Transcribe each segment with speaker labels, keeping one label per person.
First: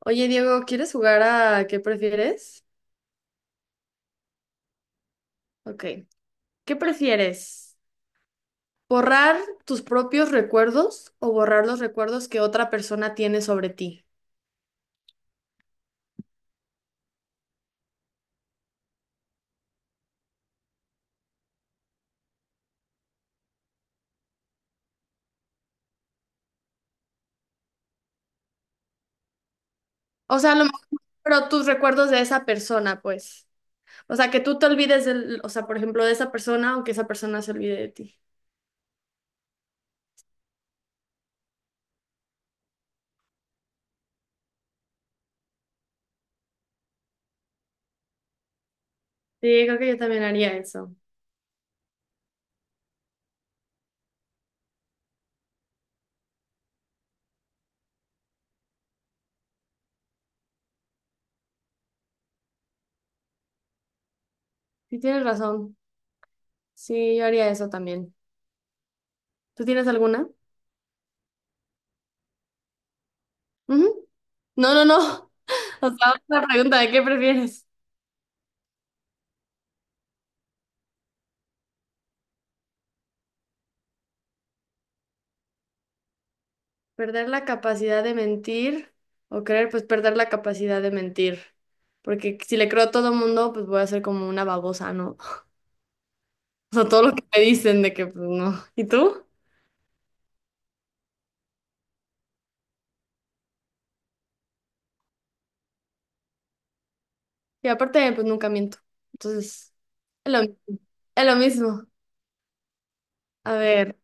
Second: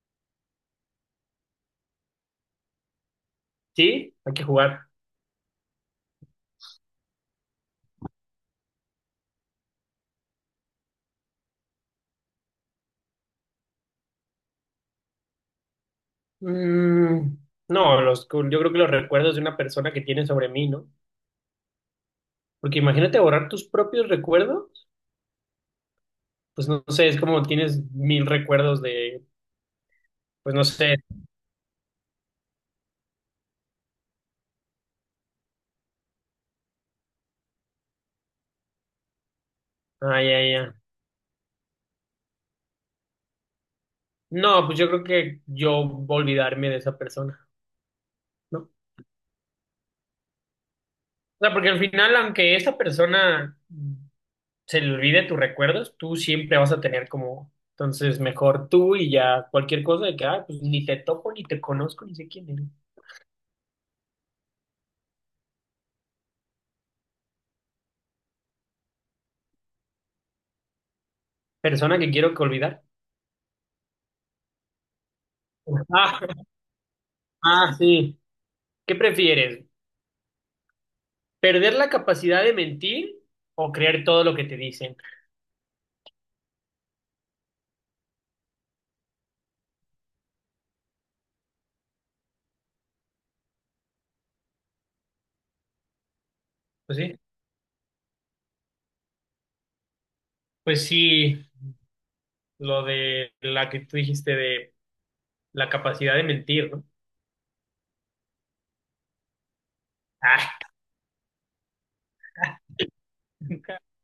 Speaker 1: Oye, Diego, ¿quieres jugar a qué prefieres?
Speaker 2: Sí, hay que jugar.
Speaker 1: Ok. ¿Qué prefieres? ¿Borrar tus propios recuerdos o borrar los recuerdos que otra persona tiene sobre ti?
Speaker 2: Mm, no, los, yo creo que los recuerdos de una persona que tiene sobre mí, ¿no? Porque imagínate borrar tus propios recuerdos. Pues no sé, es como tienes mil recuerdos,
Speaker 1: O sea, a
Speaker 2: pues
Speaker 1: lo
Speaker 2: no
Speaker 1: mejor,
Speaker 2: sé.
Speaker 1: pero tus recuerdos de esa persona, pues. O sea, que tú te olvides del, o sea, por ejemplo, de esa persona o que esa persona se olvide de ti.
Speaker 2: Ay, ay, ay. No, pues yo creo que yo voy a olvidarme de esa persona, ¿no? O
Speaker 1: Sí, creo que yo también haría eso.
Speaker 2: sea, porque al final, aunque esa persona se le olvide tus recuerdos, tú siempre vas a tener como, entonces mejor tú y ya cualquier cosa de que, ah, pues ni te topo, ni te conozco, ni sé quién eres.
Speaker 1: Sí, tienes razón. Sí, yo haría eso también. ¿Tú tienes alguna?
Speaker 2: Persona que quiero que olvidar.
Speaker 1: Ujú. No, no, no. O sea,
Speaker 2: Ah,
Speaker 1: una pregunta de qué prefieres.
Speaker 2: ah, sí. ¿Qué prefieres? ¿Perder la capacidad de mentir o creer todo lo que te dicen?
Speaker 1: ¿Perder la capacidad de mentir o creer? Pues perder la capacidad de mentir. Porque si le creo a todo mundo, pues voy a ser como una babosa, ¿no? O sea,
Speaker 2: Pues
Speaker 1: todo lo
Speaker 2: sí,
Speaker 1: que me dicen de que, pues no. ¿Y tú?
Speaker 2: pues sí, lo de la que tú dijiste de la capacidad de mentir, ¿no?
Speaker 1: Y aparte, pues nunca miento. Entonces, es lo
Speaker 2: Ah,
Speaker 1: mismo. Es lo mismo. A ver,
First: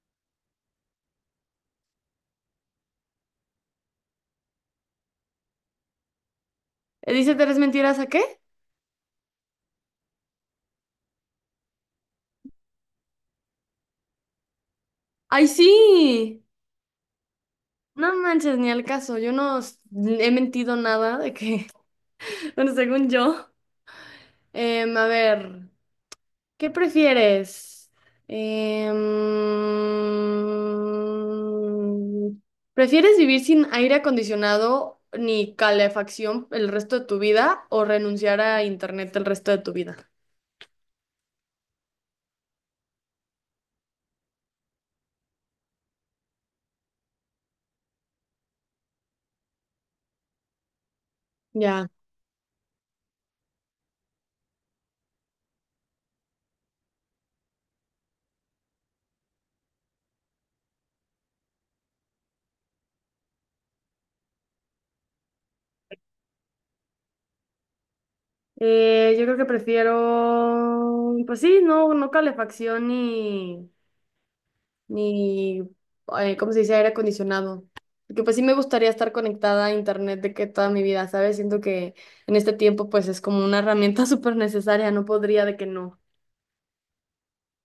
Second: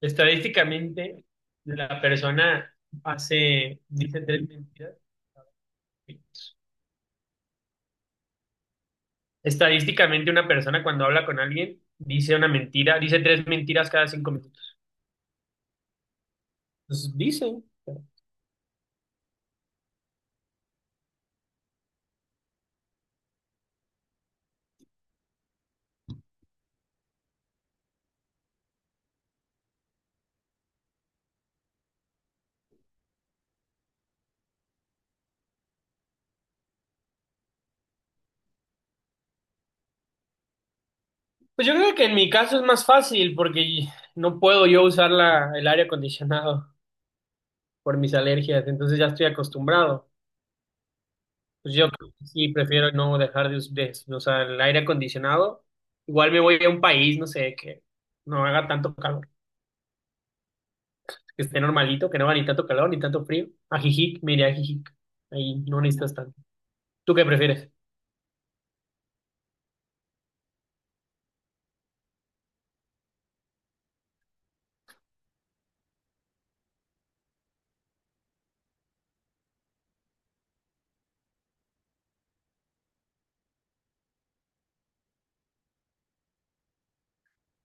Speaker 2: estadísticamente, la persona dice tres mentiras.
Speaker 1: ¿dice 3 mentiras a qué?
Speaker 2: Estadísticamente, una persona cuando habla con alguien dice una mentira, dice tres mentiras cada 5 minutos.
Speaker 1: ¡Ay, sí!
Speaker 2: Pues dice.
Speaker 1: No manches, ni al caso. Yo no s- he mentido nada de que, bueno, según yo. A ver. ¿Qué prefieres? Em, ¿Prefieres vivir sin aire acondicionado ni calefacción el resto de tu vida o renunciar a internet el resto de tu vida?
Speaker 2: Pues yo creo que en mi caso es más fácil porque no puedo yo usar el aire acondicionado por mis alergias, entonces ya estoy acostumbrado. Pues
Speaker 1: Ya.
Speaker 2: yo creo que sí prefiero no dejar de usar el aire acondicionado. Igual me voy a un país, no sé, que no haga tanto calor, que esté normalito, que no haga ni tanto calor ni tanto frío. A Jijic, me iré a Jijic. Ahí no necesitas tanto. ¿Tú qué prefieres?
Speaker 1: Yo creo que prefiero, pues sí, no, no calefacción ni, ¿cómo se dice? Aire acondicionado. Porque pues sí me gustaría estar conectada a internet de que toda mi vida, ¿sabes? Siento que en este tiempo pues es como una herramienta súper necesaria, no podría de que no,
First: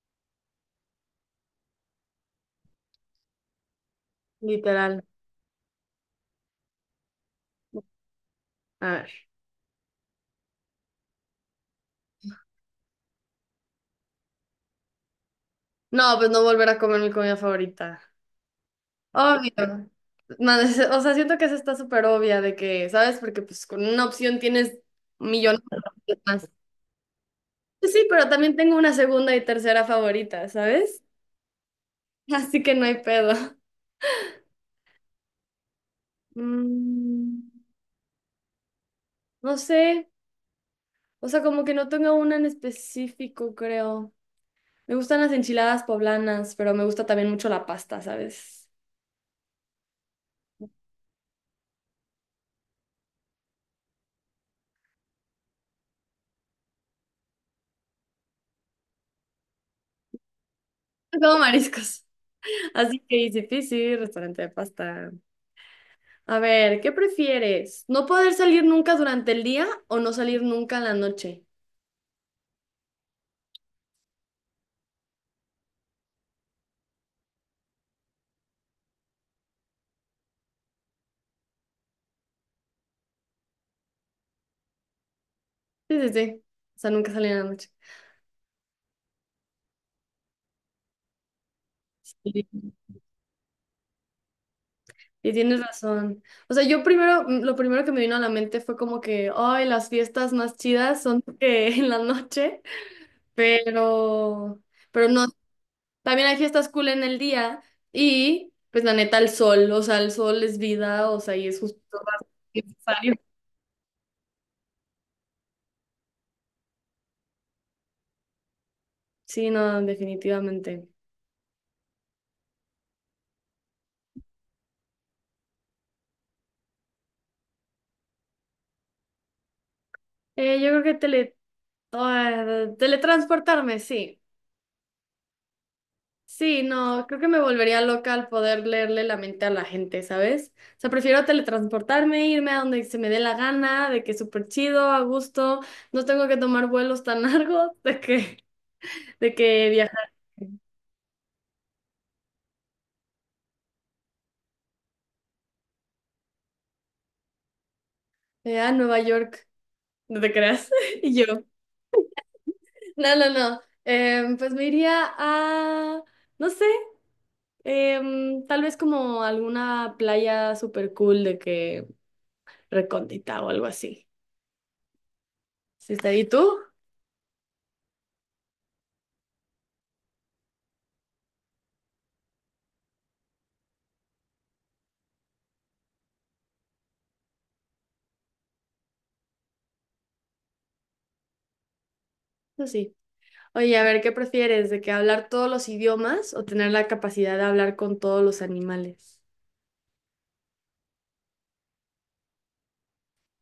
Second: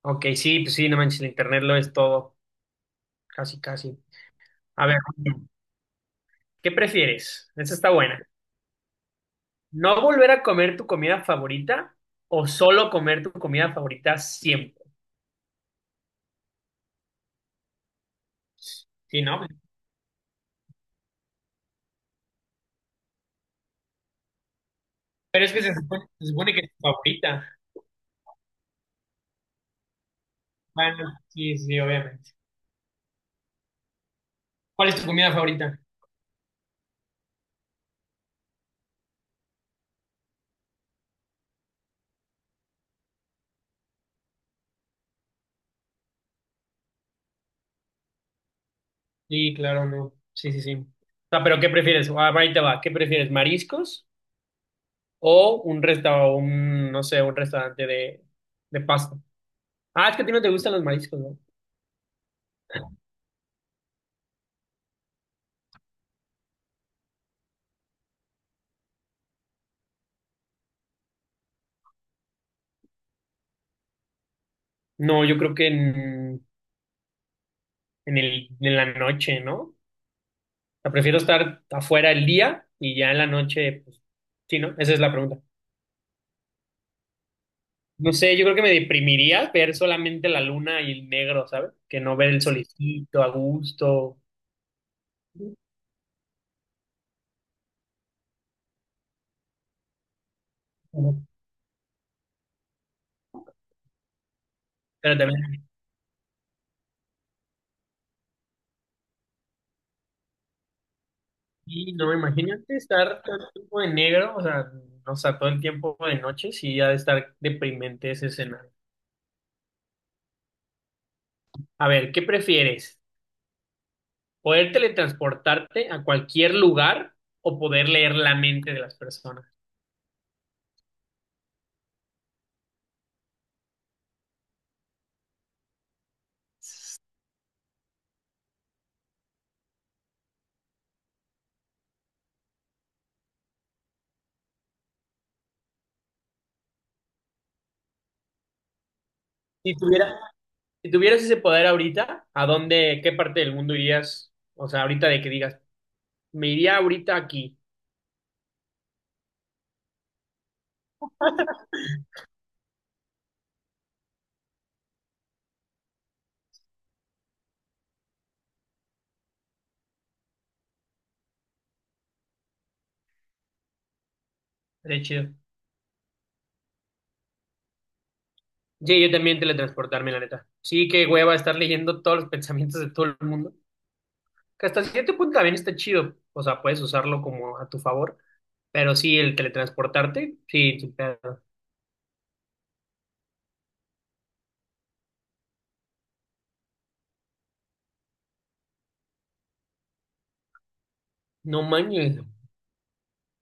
Speaker 2: Ok, sí, pues sí, no manches, el internet lo es todo, casi, casi. A ver,
Speaker 1: literal.
Speaker 2: ¿qué prefieres? Esa está buena.
Speaker 1: A ver.
Speaker 2: ¿No volver a comer tu comida favorita o solo comer tu comida favorita siempre?
Speaker 1: No, pues no volver a comer mi comida favorita.
Speaker 2: Sí, ¿no?
Speaker 1: Obvio. No, es- o sea, siento que eso está súper obvia de que, ¿sabes? Porque pues con una opción tienes
Speaker 2: Pero es
Speaker 1: millones
Speaker 2: que
Speaker 1: de opciones
Speaker 2: se
Speaker 1: más.
Speaker 2: supone que es tu favorita.
Speaker 1: Pues sí, pero también tengo una segunda y tercera favorita, ¿sabes?
Speaker 2: Bueno, sí, sí, obviamente.
Speaker 1: Así que no hay pedo.
Speaker 2: ¿Cuál es tu comida favorita?
Speaker 1: Mm. No sé, o sea, como que no tengo una en específico, creo. Me gustan las enchiladas poblanas, pero me gusta también mucho la pasta, ¿sabes?
Speaker 2: Sí, claro, no. Sí, sí, sí. O sea, pero ¿qué prefieres? Ah, ahí te va. ¿Qué prefieres? ¿Mariscos o un restaurante, un, no sé, un restaurante de pasta? Ah, es que a ti no te gustan los mariscos, ¿no?
Speaker 1: Como mariscos. Así que easy peasy, restaurante de pasta. A ver, ¿qué prefieres? ¿No poder salir nunca durante el día o no salir nunca en la noche?
Speaker 2: No, yo creo que en la noche, ¿no? O sea, prefiero estar afuera el día y ya en la noche, pues, sí, ¿no? Esa es la pregunta.
Speaker 1: Sí, sí, sí. O sea, nunca salir en la noche.
Speaker 2: No sé, yo creo que me deprimiría ver solamente la luna y el negro, ¿sabes? Que no ver el
Speaker 1: Sí,
Speaker 2: solecito a gusto.
Speaker 1: y tienes razón. O sea, yo primero, mm, lo primero que me vino a la mente fue como que, ay, las fiestas más chidas son en la noche, pero... Pero
Speaker 2: Pero
Speaker 1: no,
Speaker 2: también,
Speaker 1: también hay fiestas cool en el día y pues la neta el sol, o sea, el sol es vida, o sea, y es justo
Speaker 2: sí, no, imagínate
Speaker 1: necesario.
Speaker 2: estar todo el tiempo de negro, o sea, todo el tiempo de noche, sí, ha de estar deprimente ese escenario.
Speaker 1: Sí, no, definitivamente.
Speaker 2: A ver, ¿qué prefieres? ¿Poder teletransportarte a cualquier lugar o poder leer la mente de las personas?
Speaker 1: Yo creo que tele... ah, teletransportarme, sí. Sí, no, creo que me volvería loca al poder leerle la mente a la gente, ¿sabes? O sea, prefiero teletransportarme, irme a donde se me dé la gana, de que súper chido, a gusto, no tengo que tomar vuelos tan largos, de que
Speaker 2: Si
Speaker 1: viajar
Speaker 2: tuviera, Si tuvieras ese poder ahorita, ¿a dónde, qué parte del mundo irías? O sea, ahorita de que digas, me iría ahorita aquí.
Speaker 1: a Nueva York, no te creas, y yo. No, no, no. Pues me iría a, no sé, tal vez como alguna playa super cool de que recóndita o algo así.
Speaker 2: Sería chido.
Speaker 1: ¿Sí está ahí tú?
Speaker 2: Sí, yo también teletransportarme, la neta. Sí, qué hueva estar leyendo todos los pensamientos de todo el mundo. Que hasta cierto punto también está chido. O sea, puedes usarlo como a tu favor. Pero sí, el teletransportarte, sí, sin pedo.
Speaker 1: No, sí. Oye, a ver, ¿qué prefieres? ¿De que hablar todos los idiomas o tener la capacidad de hablar con todos los animales?
Speaker 2: No manches,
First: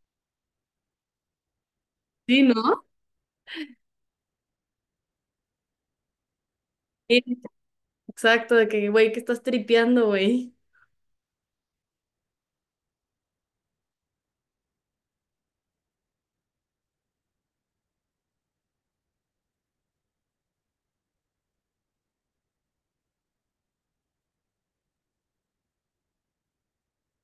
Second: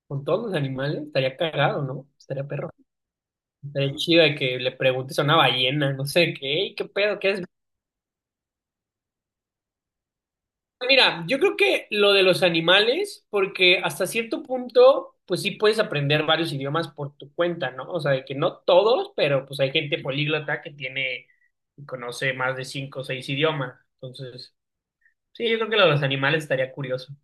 Speaker 2: con todos los animales estaría cagado, ¿no?
Speaker 1: Sí,
Speaker 2: Estaría perro.
Speaker 1: ¿no?
Speaker 2: Estaría chido de que le preguntes a una ballena, no sé qué, "Ey, qué pedo,
Speaker 1: Sí.
Speaker 2: qué es".
Speaker 1: Exacto, de que, güey, ¿que estás tripeando, güey?
Speaker 2: Mira, yo creo que lo de los animales, porque hasta cierto punto, pues sí puedes aprender varios idiomas por tu cuenta, ¿no? O sea, de que no todos, pero pues hay gente políglota que tiene y conoce más de cinco o seis idiomas. Entonces, sí, yo creo que lo de los animales estaría curioso.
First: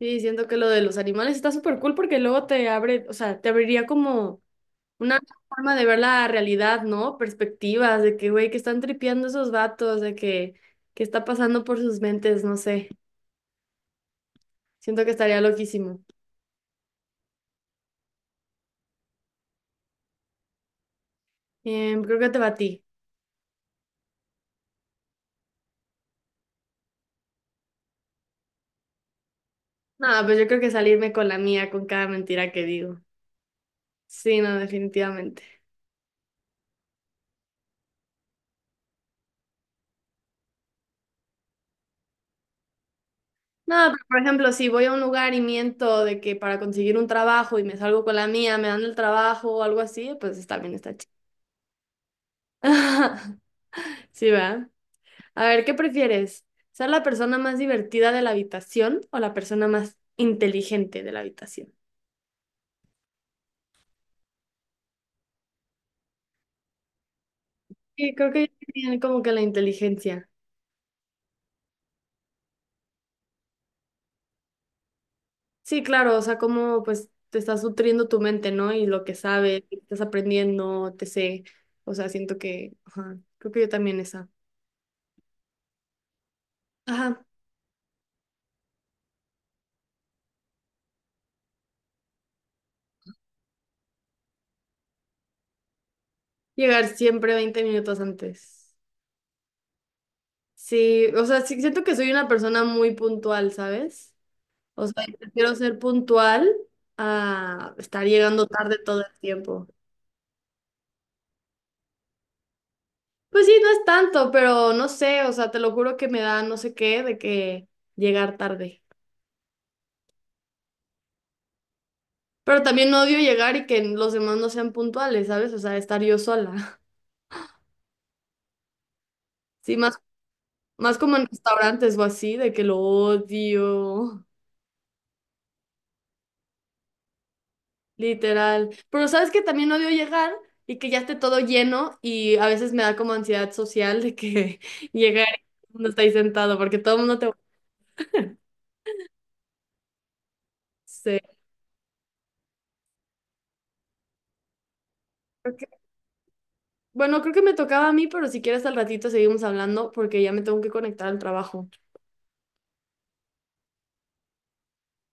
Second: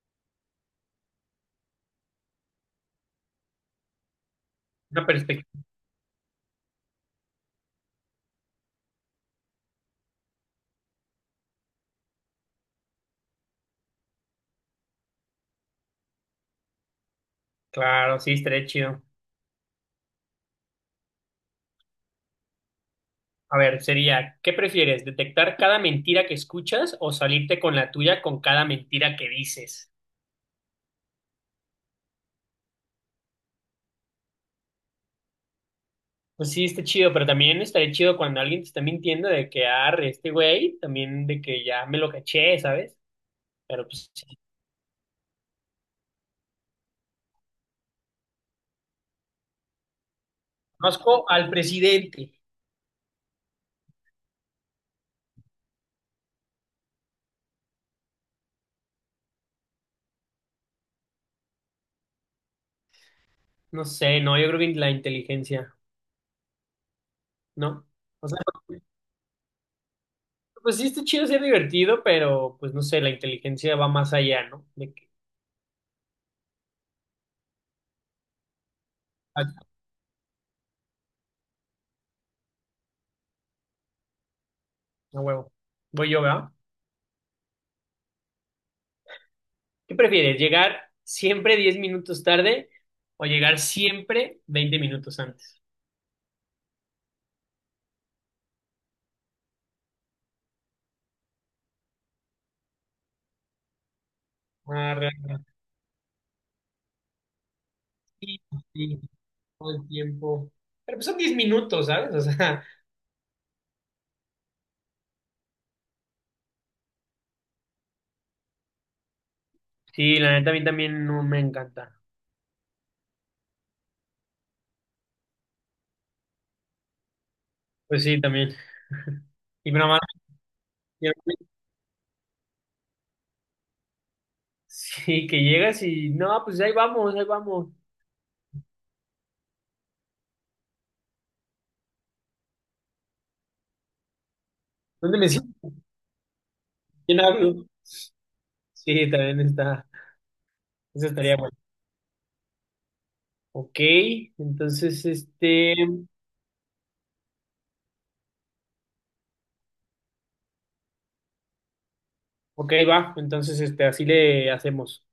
Speaker 1: Sí, siento que lo de los animales está súper cool porque luego te abre, o sea, te abriría como
Speaker 2: Una
Speaker 1: una
Speaker 2: perspectiva.
Speaker 1: forma de ver la realidad, ¿no? Perspectivas de que, güey, que están tripeando esos vatos, de que está pasando por sus mentes, no sé. Siento que estaría loquísimo.
Speaker 2: Claro, sí, estaría chido.
Speaker 1: Creo que te batí.
Speaker 2: A ver, sería, ¿qué prefieres? ¿Detectar cada mentira que escuchas o salirte con la tuya con cada mentira que dices?
Speaker 1: No, pues yo creo que salirme con la mía, con cada mentira que digo. Sí, no, definitivamente.
Speaker 2: Pues sí, está chido, pero también estaría chido cuando alguien te está mintiendo de que arre este güey, también de que ya me lo caché, ¿sabes?
Speaker 1: No,
Speaker 2: Pero
Speaker 1: pero
Speaker 2: pues
Speaker 1: por
Speaker 2: sí.
Speaker 1: ejemplo, si voy a un lugar y miento de que para conseguir un trabajo y me salgo con la mía, me dan el trabajo o algo así, pues está bien, está chido.
Speaker 2: Conozco al presidente.
Speaker 1: Sí, ¿verdad? A ver, ¿qué prefieres? ¿Ser la persona más divertida de la habitación o la persona más inteligente de la habitación?
Speaker 2: No sé, no, yo creo que la inteligencia, ¿no?
Speaker 1: Sí,
Speaker 2: O
Speaker 1: creo
Speaker 2: sea,
Speaker 1: que tienen como que la inteligencia.
Speaker 2: pues sí está chido ser divertido, pero pues no sé, la inteligencia va más allá, ¿no? De que,
Speaker 1: Sí, claro, o sea, como pues te estás nutriendo tu mente, ¿no? Y lo que
Speaker 2: ah,
Speaker 1: sabes, y estás aprendiendo, te sé. O sea, siento que, ajá, creo que yo también esa.
Speaker 2: a huevo. Voy yo, ¿verdad?
Speaker 1: Ajá,
Speaker 2: ¿Qué prefieres? ¿Llegar siempre 10 minutos tarde o llegar siempre 20 minutos antes?
Speaker 1: llegar siempre 20 minutos antes. Sí, o sea, sí, siento que soy una persona muy puntual, ¿sabes? O sea,
Speaker 2: Arre.
Speaker 1: yo prefiero ser puntual a estar
Speaker 2: Sí,
Speaker 1: llegando tarde todo
Speaker 2: sí,
Speaker 1: el tiempo.
Speaker 2: todo el tiempo. Pero pues son 10 minutos, ¿sabes? O sea,
Speaker 1: Pues sí, no es tanto, pero no sé, o sea, te lo juro que me da no sé qué de que llegar tarde.
Speaker 2: sí, la neta a mí también no me encanta.
Speaker 1: Pero también odio llegar y que los demás no sean puntuales, ¿sabes? O sea, estar yo sola.
Speaker 2: Pues sí, también. Y
Speaker 1: Sí,
Speaker 2: mi
Speaker 1: más,
Speaker 2: mamá,
Speaker 1: más como en restaurantes o así, de que lo odio,
Speaker 2: sí, que llegas y no, pues ahí vamos, ahí vamos.
Speaker 1: literal. Pero sabes que también odio llegar y que ya esté todo lleno y a veces me da como ansiedad social de que
Speaker 2: ¿Dónde
Speaker 1: llegar
Speaker 2: me
Speaker 1: y todo el
Speaker 2: siento?
Speaker 1: mundo está ahí sentado porque todo el mundo
Speaker 2: ¿Quién hablo? Sí, también está. Eso
Speaker 1: te...
Speaker 2: estaría bueno. Ok, entonces
Speaker 1: Ok.
Speaker 2: este.
Speaker 1: Bueno, creo que me tocaba a mí, pero si quieres al ratito seguimos hablando porque ya me tengo que conectar al trabajo.
Speaker 2: Ok, va. Entonces este, así le hacemos.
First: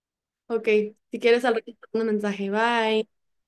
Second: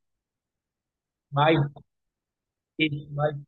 Speaker 1: Ok, si quieres al
Speaker 2: Bye.
Speaker 1: ratito, te mando un mensaje.
Speaker 2: Sí,
Speaker 1: Bye.
Speaker 2: bye.